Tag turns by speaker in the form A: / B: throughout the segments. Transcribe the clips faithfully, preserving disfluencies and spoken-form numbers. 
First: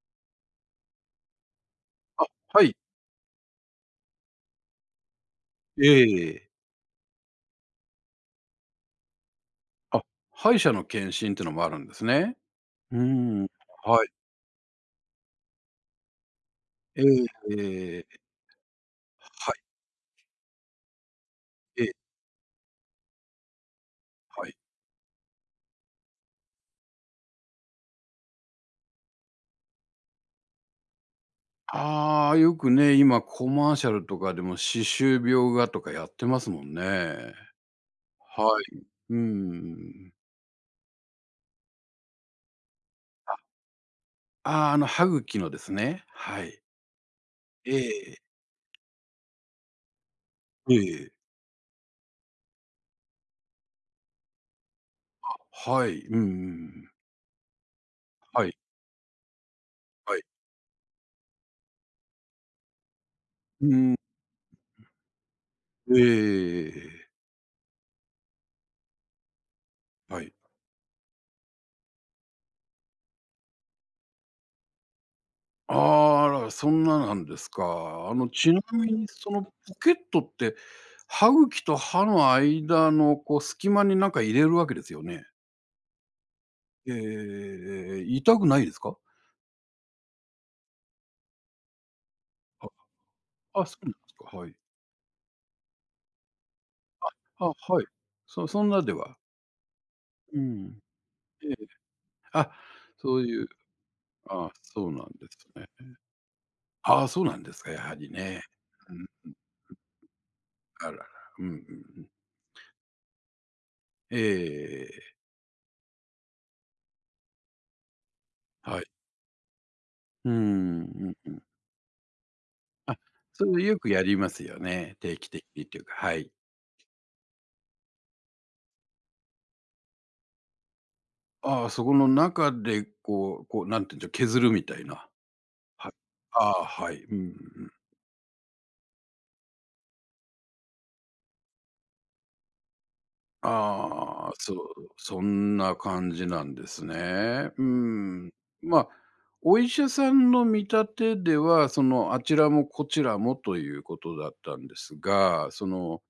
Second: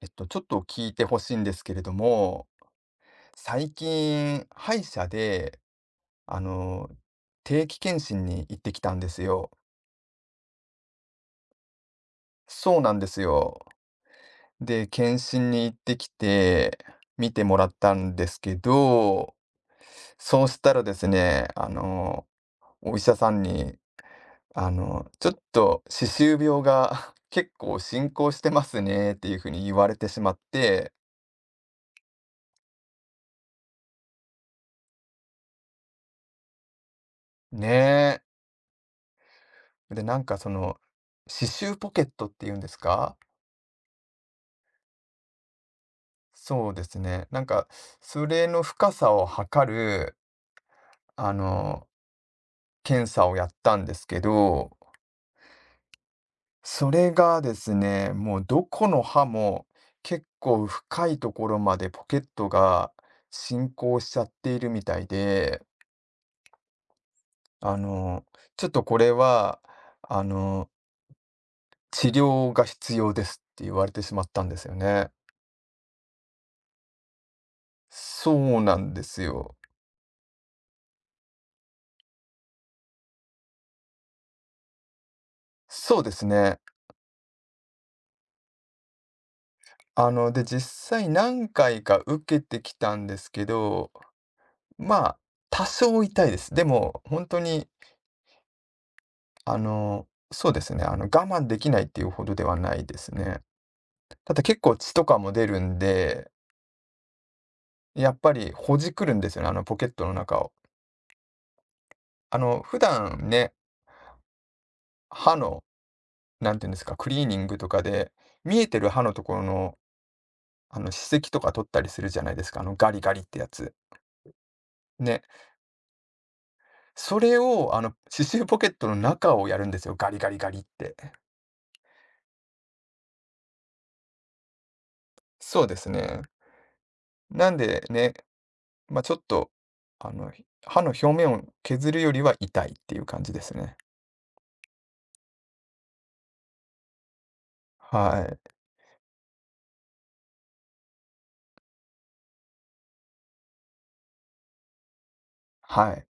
A: えっと、ちょっと聞いてほしいんですけれど
B: あ、
A: も、
B: はい。
A: 最近、歯医者で、あ
B: ええ、
A: の、定期検診に行ってきたんですよ。
B: あ、歯医者の検診っていうのもあるんですね。
A: そうな
B: う
A: んです
B: ーん。
A: よ。
B: はい。
A: で、検診に行ってきて、
B: え
A: 見て
B: え
A: もらった
B: ええ。
A: んですけど、
B: はい。
A: そうしたらですね、あ
B: ええ、
A: の、お医者さんに、
B: はい。
A: あの、ちょっと歯周病が 結構進行してますねっていうふうに言われてしまって、
B: ああ、よくね、今コマーシャルとかでも歯周病がとかやってますもんね。は
A: ね
B: い。うー
A: で、
B: ん。
A: なんかその、刺繍ポケットっていうんですか
B: ああ、あの歯茎のですね。はい。
A: そうですね。なんか、
B: ええ。
A: それの深さを測る、
B: ええ。
A: あの、検査をやったんですけど、
B: はい。うんうんう
A: そ
B: ん。
A: れがですね、もう
B: はい、
A: どこの歯も
B: はい。
A: 結構深いところまでポケットが
B: う
A: 進
B: ーん。
A: 行しちゃっているみたいで、
B: ええ。
A: あの、ちょっとこれは、あ
B: はい。
A: の、治療が必要ですって言われてしまったんですよね。
B: ああ、ら、そんななんですか。あの、
A: そ
B: ちな
A: うな
B: み
A: んで
B: に
A: す
B: そのポ
A: よ。
B: ケットって、歯茎と歯の間のこう隙間になんか入れるわけですよね？
A: そうですね。
B: ええええええ、痛くないですか？
A: あの、で、実際何回か受けてきたんですけ
B: あ、あ、そう
A: ど、
B: なんですか、はい。
A: まあ、多少痛いです。でも、本当
B: あ、
A: に、
B: はい。そ、そんなでは
A: あの、
B: う
A: そうです
B: ん。
A: ね、あの、我慢
B: ええ。
A: できないっていうほどで
B: あ、
A: はないです
B: そう
A: ね。
B: いう、
A: ただ
B: あ、
A: 結構
B: そ
A: 血
B: うな
A: と
B: ん
A: か
B: で
A: も出
B: す
A: る
B: ね。
A: んで、
B: ああ、そうなんですか、やはり
A: やっぱ
B: ね。
A: りほ
B: う
A: じく
B: ん、
A: るんですよね、あのポケットの中を。
B: あらら、うんうんうん。
A: あの、普段ね、
B: えええええええ。
A: 歯の、なんて言うんですか、クリーニングとかで、見えて
B: はい。
A: る歯のところの、
B: う
A: あ
B: ん
A: の、歯
B: う
A: 石
B: ん、
A: とか取ったりするじゃないですか、あのガ
B: あ、
A: リガリって
B: そ
A: や
B: れ
A: つ。
B: よくやりますよね。定
A: ね。
B: 期的にっていうか、はい。
A: それを、あの、刺繍ポケットの中をやるんですよ、ガリガリガリって。
B: ああ、そこの中でこう、こう、なんていうんでしょう、削るみたいな。
A: そうで
B: は
A: す
B: い。
A: ね。
B: ああ、はい。うんう
A: なん
B: ん、
A: でね、まあ、ちょっと、あの、歯の表面を削るよりは痛いっていう感じですね。
B: ああ、そう、そんな感じなんですね。う
A: は
B: ん。
A: い。
B: まあ、お医者さんの見立てでは、その、あちらもこちらもということだったんですが、そ
A: は
B: の、
A: い。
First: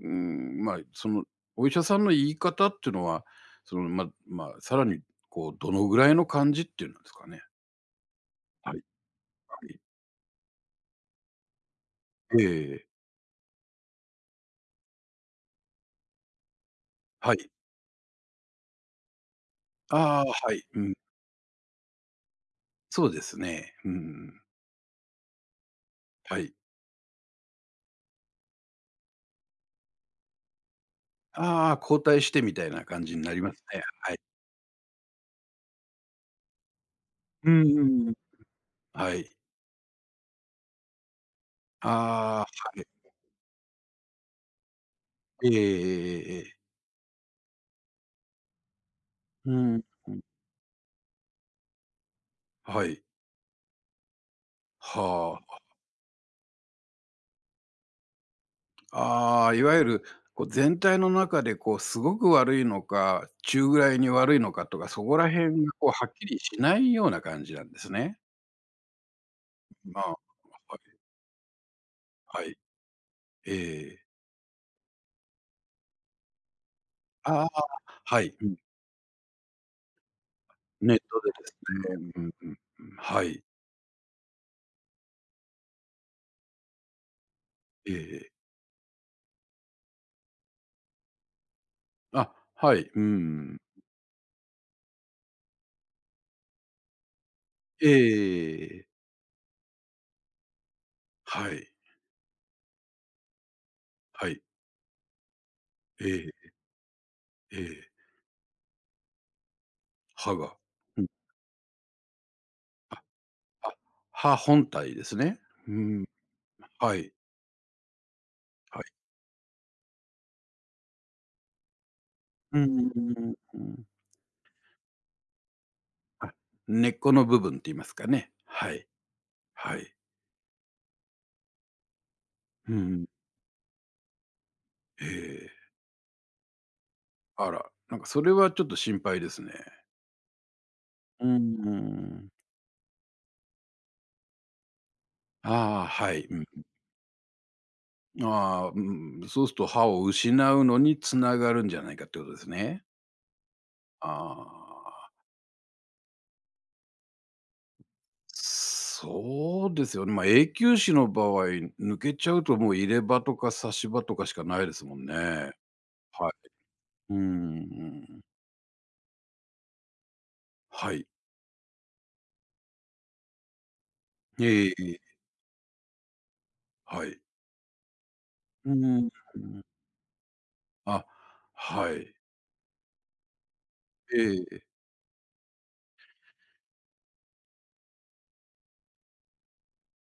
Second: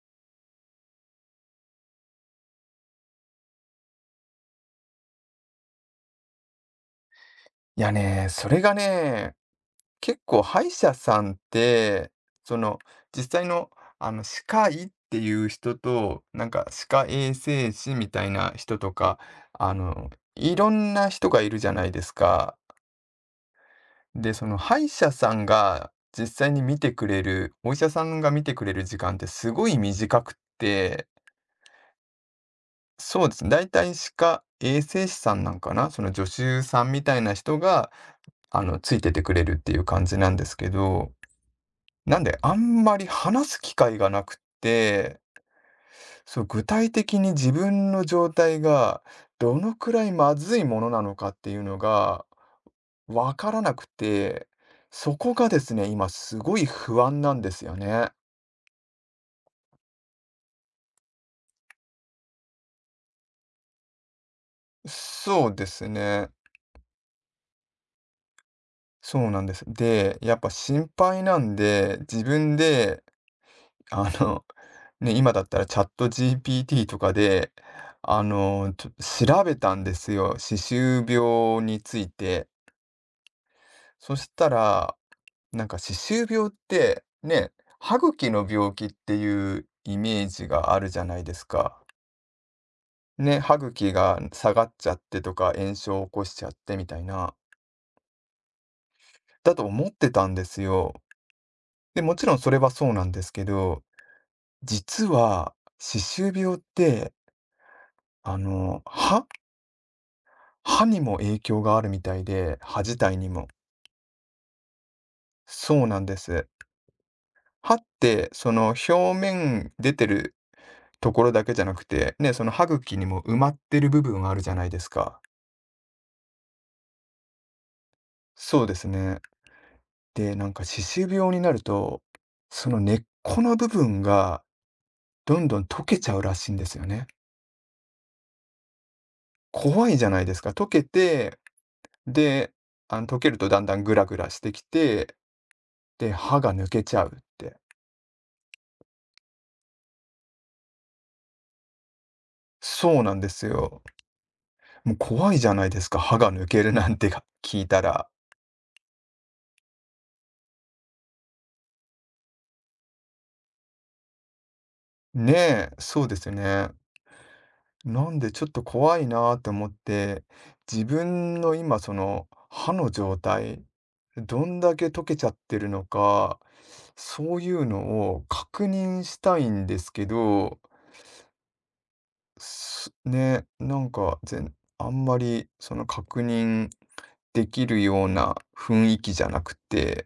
B: うーん、まあ、その、お医者さんの言い方っていうのは、その、ま、まあ、さらに、こう、どのぐらいの感じっていうんですかね。
A: いやね、それ
B: は
A: が
B: い、
A: ね、
B: はい。
A: 結構歯医者さんって、その、
B: ええ、
A: 実際の、あの、歯科医っていう人と、なんか歯科衛
B: はい。
A: 生士みたいな人とか、あの、
B: ああ、は
A: い
B: い、
A: ろ
B: う
A: ん
B: ん。
A: な人がいるじゃないですか。
B: そうですね。うんう
A: で、
B: ん。
A: その歯医者さんが実
B: は
A: 際
B: い。
A: に見てくれる、お医者さんが見てくれる時間ってすごい短くって、
B: ああ、交代してみたいな感じに
A: そう
B: な
A: で
B: り
A: すね、
B: ます
A: 大
B: ね。
A: 体歯
B: はい。
A: 科衛生士さんなんかな、その助手さんみたいな
B: う
A: 人
B: んう
A: が、
B: んうん。
A: あの、ついて
B: は
A: て
B: い。
A: くれるっていう感じなんですけど、なんで
B: ああ、は
A: あんま
B: い。
A: り話す機会がなくって、
B: えええええええ
A: そう、
B: え。
A: 具体的に自分の状態が
B: う
A: どの
B: ん。
A: くらいまずいものなのかっていうのが
B: はい。
A: わからなくて、そこ
B: は
A: が
B: あ。
A: ですね、今すごい不安なんですよね。
B: ああ、いわゆる、こう、全体の中で、こう、すごく悪いのか、中ぐらいに悪いのかとか、そこら
A: そうで
B: 辺が、
A: す
B: こう、はっき
A: ね。
B: りしないような感じなんですね。
A: そうなんです。
B: まあ、は
A: で、
B: い、
A: やっぱ心配なんで、自
B: は
A: 分
B: い。
A: で、
B: ええ。
A: あの、ね、今だったらチャット ジーピーティー とか
B: ああ、
A: で、
B: は
A: あ
B: い、うん、
A: の、ちょっと調べたんですよ。歯
B: ネッ
A: 周
B: トでで
A: 病に
B: す
A: つい
B: ね。うん
A: て。
B: うんうん。はい。
A: そしたら、なんか歯周病って、ね、
B: え
A: 歯茎
B: え。
A: の病気っていうイメージがあるじゃないですか。
B: あ、はい、う
A: ね、
B: ん。
A: 歯茎が下がっちゃってとか、炎症を起こしちゃってみたいな、
B: ええ。
A: だと思ってたんですよ。
B: はい、
A: で、もちろんそれはそうなんですけど、
B: はい。
A: 実は歯
B: え
A: 周
B: え
A: 病って、
B: ええ。
A: あの、歯
B: 歯が。
A: 歯に
B: うん。
A: も影響があるみたいで、歯自体にも。
B: あ、歯本体ですね。う
A: そうなん
B: ん。
A: です。
B: はい、
A: 歯って、その
B: はい。
A: 表面出てるところだけじゃなくて、ね、その
B: うん
A: 歯茎
B: う
A: に
B: ん
A: も
B: うん
A: 埋まっ
B: う
A: て
B: ん。
A: る部分があるじゃないですか。
B: はい。根っこの部分って言いますかね。
A: そう
B: は
A: です
B: い。
A: ね。
B: はい。
A: で、なんか歯周病になると、そ
B: う
A: の根っ
B: ん。
A: この部分が
B: え
A: どん
B: え。
A: どん溶けちゃうらしいんですよね。
B: あら、なんかそれはちょっと心配ですね。
A: 怖いじゃないですか。溶け
B: う
A: て、
B: ん。
A: で、あの、溶けるとだんだんグラグラしてきて、
B: ああ、
A: で、
B: はい。う
A: 歯
B: ん。
A: が抜けちゃうって。
B: ああ、うん、そうすると歯を失うのに繋がるんじゃないかってことですね。
A: そうなんですよ。
B: あ
A: もう
B: あ。
A: 怖いじゃないですか、歯が抜けるなんてが聞いたら。
B: そうですよね。まあ、永久歯の場合、抜けちゃうともう入れ歯とか差し歯とかしかないですもんね。
A: ねえ、そうです
B: はい。
A: よね。
B: う
A: なん
B: ん。
A: でちょっと怖いなって思って、自
B: はい。
A: 分の今その歯の状態、どん
B: え
A: だけ溶
B: え、
A: けちゃってるのか、
B: はい。
A: そういうのを確
B: う
A: 認
B: ん。
A: したいんですけど、
B: あ、はい。
A: すね、なんか、
B: え
A: 全
B: え。
A: あんまりその確認できるような雰囲気じゃなくて。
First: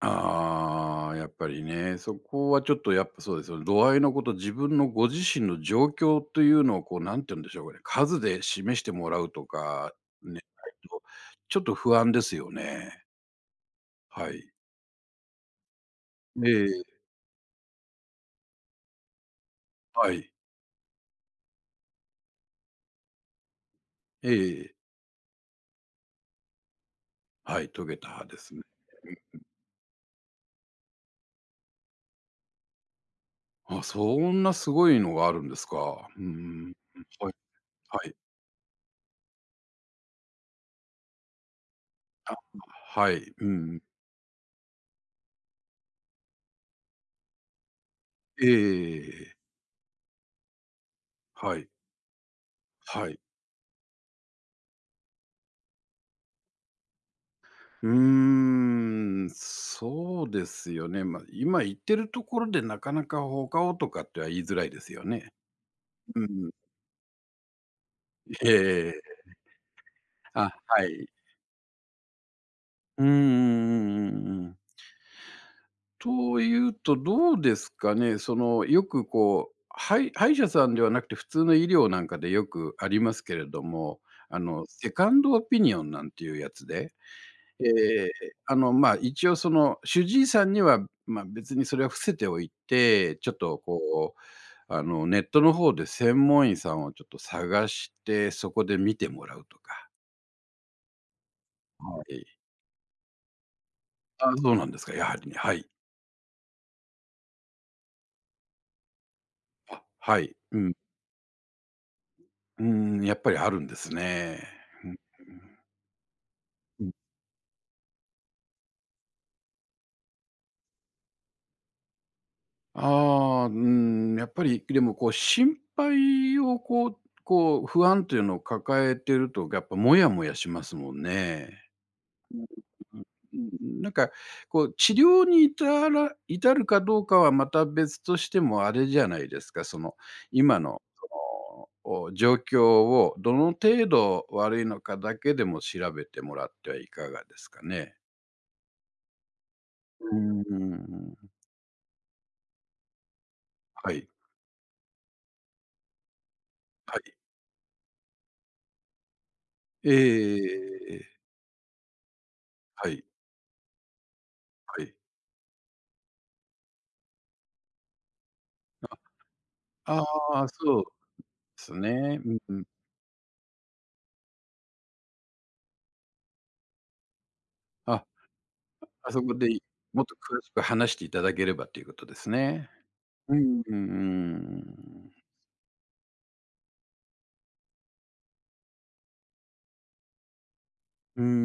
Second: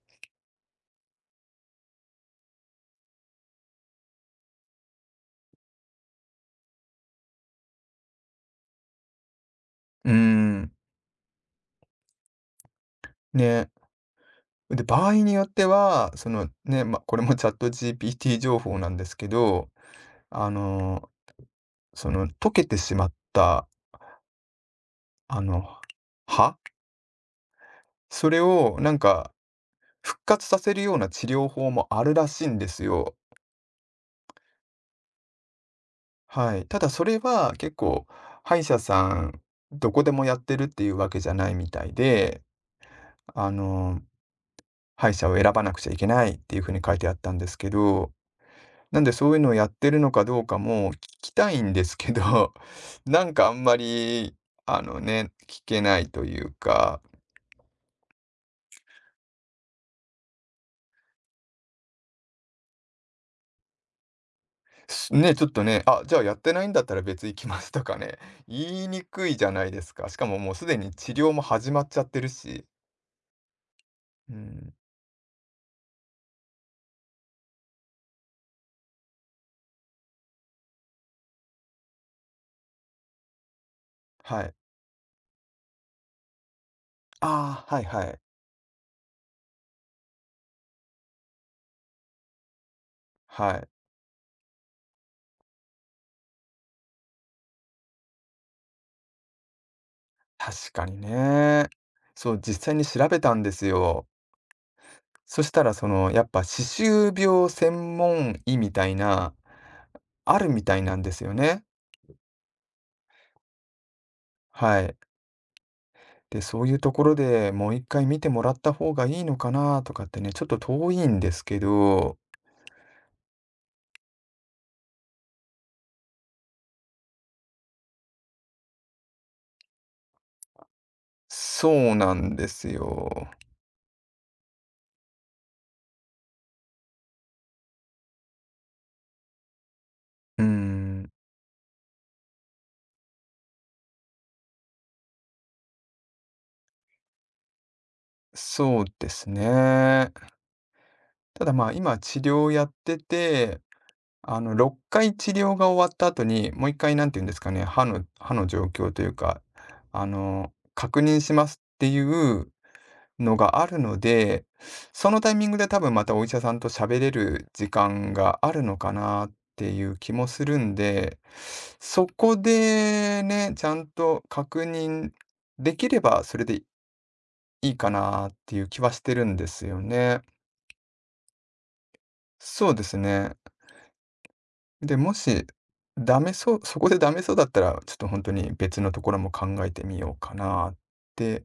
B: ああ、やっぱりね、そこはちょっとやっぱそうですよね。度合いのこと、自分のご自身の状況というのをこう、何て言うんでしょうかね、数で示してもらうとか、
A: う
B: ね、ない
A: ん。
B: と、ちょっと不安ですよね。
A: ね、
B: はい。
A: で、場合によっては、その
B: え
A: ね、
B: え、
A: ま、これもチャット ジーピーティー 情報なんですけど、
B: はい。
A: あの、その溶けてしまった、
B: ええ、
A: あの、歯？
B: はい、トゲタ
A: そ
B: で
A: れ
B: すね。
A: をなんか復活させるような治療法もあるらしいんですよ。
B: あ、そんなすごいのがあるんですか。う
A: はい。
B: ん、
A: ただそれ
B: はい、
A: は結
B: は
A: 構
B: い。
A: 歯医者さんどこでもやってるっていうわけじゃないみたい
B: あ、
A: で、
B: はい。う
A: あ
B: ん、
A: の、歯医者を選ばなくちゃいけないっていうふうに書いてあったんですけど、
B: え
A: なんでそう
B: え。
A: いうのをやってるのかどうかも聞きた
B: は
A: い
B: い、
A: んですけど、
B: はい。
A: なんかあんまり、あのね、聞けないというか、
B: うーん、そうですよね。まあ、今言ってるところでなかなか放課後とかっては言いづらいですよ
A: す
B: ね。
A: ね、ちょっとね、あ、じゃ
B: う
A: あやっ
B: ん。
A: てないんだったら別行きますとかね、言い に
B: ええ、
A: くいじゃないですか。しかも
B: あ、
A: もうすで
B: は
A: に
B: い。
A: 治療も始まっちゃってるし。
B: うんうんうんう
A: う
B: んうん。
A: ん。
B: というと、どうですかね、その、よくこう歯、はい、歯医者さんではなくて普通の医療なんかでよくありますけれども、あ
A: はい。
B: の、セカンドオピニオンなんていうやつで、
A: ああ、はいは
B: ええ、
A: い。
B: あの、まあ、一応その主治医さんには、まあ、別にそれは伏せておいて、ちょっ
A: は
B: と
A: い、
B: こう、あの、ネットの方で専門医さんをちょっと探して、そこで見てもらうとか。
A: 確かにね。
B: はい。
A: そう、実際に調べたんですよ。
B: あ、そうなんですか、やはりね。
A: そし
B: は
A: た
B: い。
A: ら、その、やっぱ歯周病専門医みたいな、
B: はい。
A: ある
B: う
A: み
B: ん。
A: たいなんですよね。
B: うーん、やっぱりあるんですね。
A: は
B: う
A: い。
B: ん
A: で、そういう
B: う
A: と
B: ん。
A: ころでもういっかい見てもらった方がいいのかなとかってね、ちょっと遠いんですけど、
B: ああ、うーん、やっぱり、でもこう心配をこう、こう不安というのを抱えてると、やっぱモヤモヤしますもんね。
A: そうなんですよ。
B: なんか、こう治療に至ら、至るかどうかはまた別としてもあれじゃないですか、その、
A: うー
B: 今の
A: ん、
B: その、お状況をどの程度悪いのかだけでも調べてもらってはいかがですかね？
A: そうです
B: う
A: ね。
B: ーん、
A: ただまあ、今治療やってて
B: はい、
A: あの、ろっかい治療が終わった後に、もういっかいん
B: は
A: て言
B: い。
A: うんですかね、歯の歯の状況というか、あの、
B: ええ、
A: 確認しますっていう
B: はい、
A: のがあるので、
B: はい。
A: そのタイミングで多分またお医者さんと喋れる時間があるのかなっていう
B: あ
A: 気もす
B: あ、
A: るん
B: そうで
A: で、
B: す
A: そ
B: ね。う
A: こ
B: んうん。
A: でね、ちゃんと確認できればそれでいいか
B: あ、
A: なっていう気はし
B: あ
A: て
B: そ
A: るん
B: こ
A: で
B: で
A: すよ
B: もっと
A: ね。
B: 詳しく話していただければということですね。
A: そうです
B: う、
A: ね。
B: うんうんう
A: で、
B: ん。
A: もし、ダメそうそこでダメそうだったら、ちょっと本当に別のところも考えてみようかなっ
B: うー
A: て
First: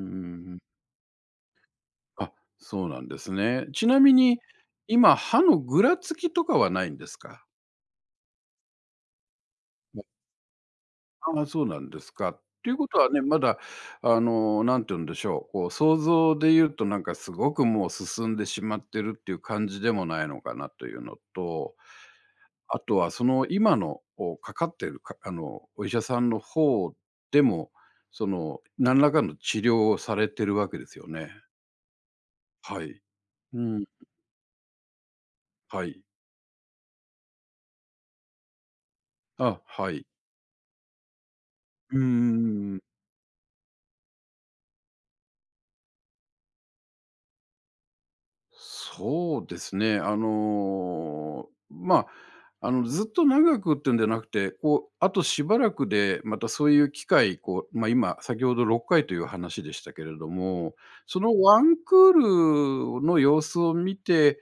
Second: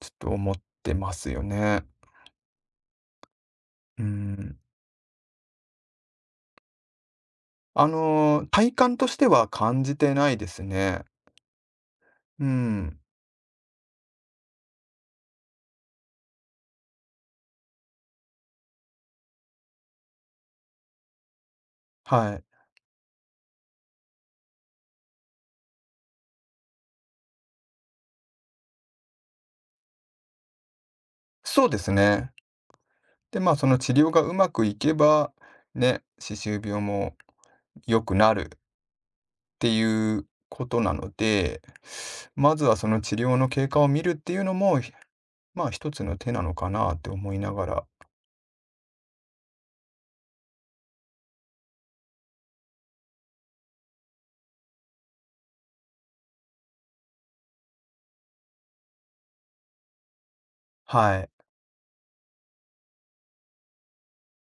A: ちょっと思ってますよね。
B: あ、そうなんですね。ちな
A: う
B: みに、
A: ん。
B: 今、歯のぐらつきとかはないんですか？
A: あのー、体感としては感じてないですね。
B: ああ、そうなんですか。っ
A: う
B: ていうこ
A: ん、
B: とはね、まだ、あの、何て言うんでしょう、こう、想像で言うと、なんか、すごくもう進んでしまってるっていう感じでもないのかなというのと、
A: はい。
B: あとは、その、今の、お、かかってる、か、あの、お医者さんの方でも、その、何らかの治療をされてるわけですよね？
A: そうですね。
B: はい。
A: で、まあ、
B: う
A: その
B: ん、
A: 治療がうまくいけば、
B: はい。
A: ね、歯周病も良くなるっ
B: あ、
A: て
B: はい。
A: いうことなので、
B: うー
A: まずは
B: ん、
A: その治療の経過を見るっていうのも、ひまあ、一つの手なのかなって思いながら
B: そうですね。あの、まあ、あの、ずっと長くっていうんじゃなくて、こう、あとしばらくで、またそういう機会、こう、ま、今、先ほどろっかいという話でしたけれども、
A: は
B: そ
A: い。
B: のワンクールの様子を見て、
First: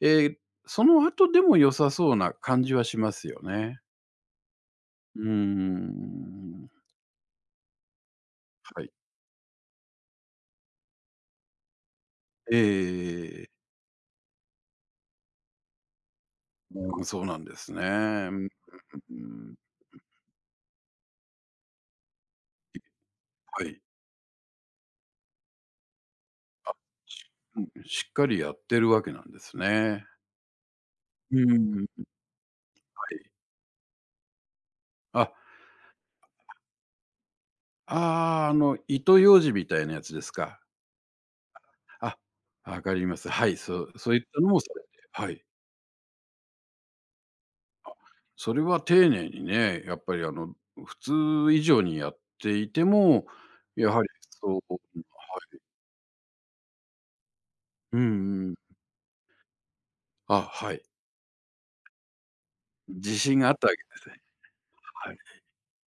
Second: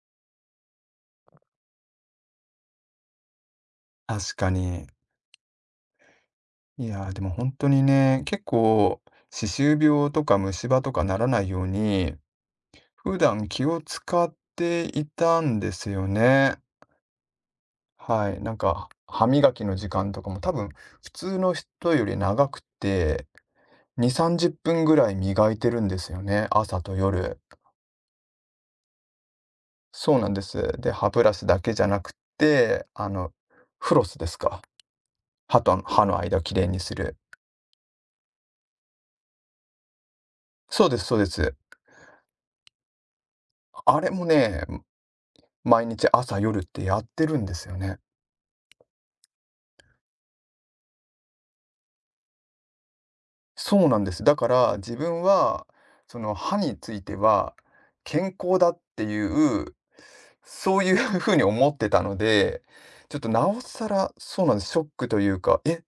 B: えーその後でも良さそうな感じはしますよね。
A: 確かに。
B: うーん。
A: いやー、でも本当にね、結
B: はい。
A: 構、歯周病とか虫歯とかならないように、普
B: え
A: 段気を使っていたんですよね。
B: ー、うん、そうなんですね。
A: は
B: う
A: い、
B: ん、
A: なんか、
B: う
A: 歯磨
B: ん。
A: きの時間とかも多分、普通の人より長くて、
B: はい。
A: に、さんじゅっぷんぐらい磨いてるんですよね、朝と夜。
B: うん、しっかりやってるわけなんですね。
A: そうなんです。で、歯ブラ
B: う
A: シだけじ
B: ん。
A: ゃな
B: は
A: くて、あの、
B: い。
A: フロスですか。
B: あ、
A: 歯と歯の間をきれいにする。
B: あ、あ、あの糸ようじみたいなやつですか。
A: そうですそうです。
B: あ、わかります。はい、そう
A: あれ
B: そういっ
A: も
B: たのも
A: ね、
B: されてはい。
A: 毎日朝夜ってやってるんですよね。
B: それは丁寧にね、やっぱりあの普通以上にやっていても、
A: そう
B: や
A: な
B: は
A: ん
B: り
A: です。だか
B: そ
A: ら
B: う、は
A: 自
B: い。
A: 分は、その歯については、
B: う
A: 健
B: んうん。
A: 康だっていう、
B: あ、は
A: そ
B: い。
A: ういう 風に思ってたので、ち
B: 自
A: ょっと
B: 信
A: な
B: があっ
A: お
B: たわけ
A: さ
B: です
A: ら、
B: ね。
A: そうなんです、ショック
B: はい。
A: というか、え、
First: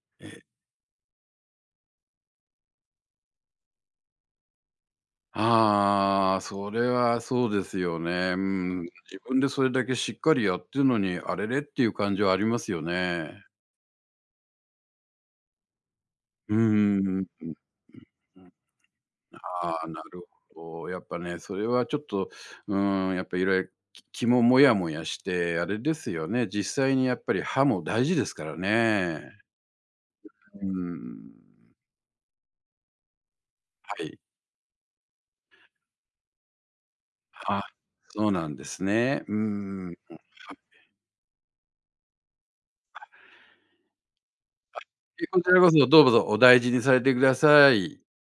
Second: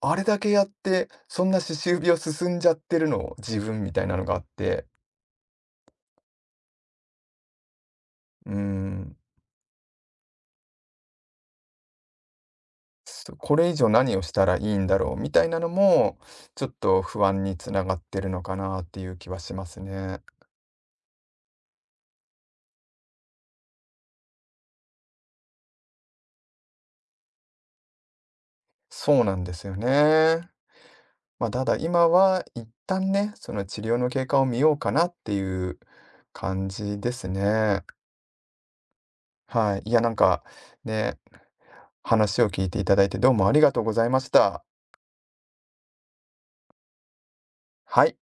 A: あれだけやって、そんな歯周病進んじゃってるの、自分みたいなのがあって、
B: ああ、それはそうですよね。う
A: うー
B: ん、自
A: ん、
B: 分でそれだけしっかりやってるのに、あれれっていう感じはありますよ
A: そ
B: ね。
A: これ以上何をしたらいいんだろうみたいなのも、
B: う
A: ちょっと不
B: ん、
A: 安につながってるのかなっていう気はしま
B: あ
A: す
B: あ、な
A: ね。
B: るほど。やっぱね、それはちょっと、うん、やっぱいろいろ気もモヤモヤして、あれですよね、実際にやっぱり歯も大事ですから
A: そうな
B: ね。
A: んですよね。
B: うん。
A: まあ、ただ今は一旦ね、その治療
B: は
A: の
B: い。
A: 経過を見ようかなっていう感じです
B: あ、
A: ね。
B: そうなんですね。う
A: はい。い
B: ん。
A: や、なんか、ね、話を聞いていただいてどうもありがとうございました。
B: こちらこそどうぞお大事にされてください。
A: はい。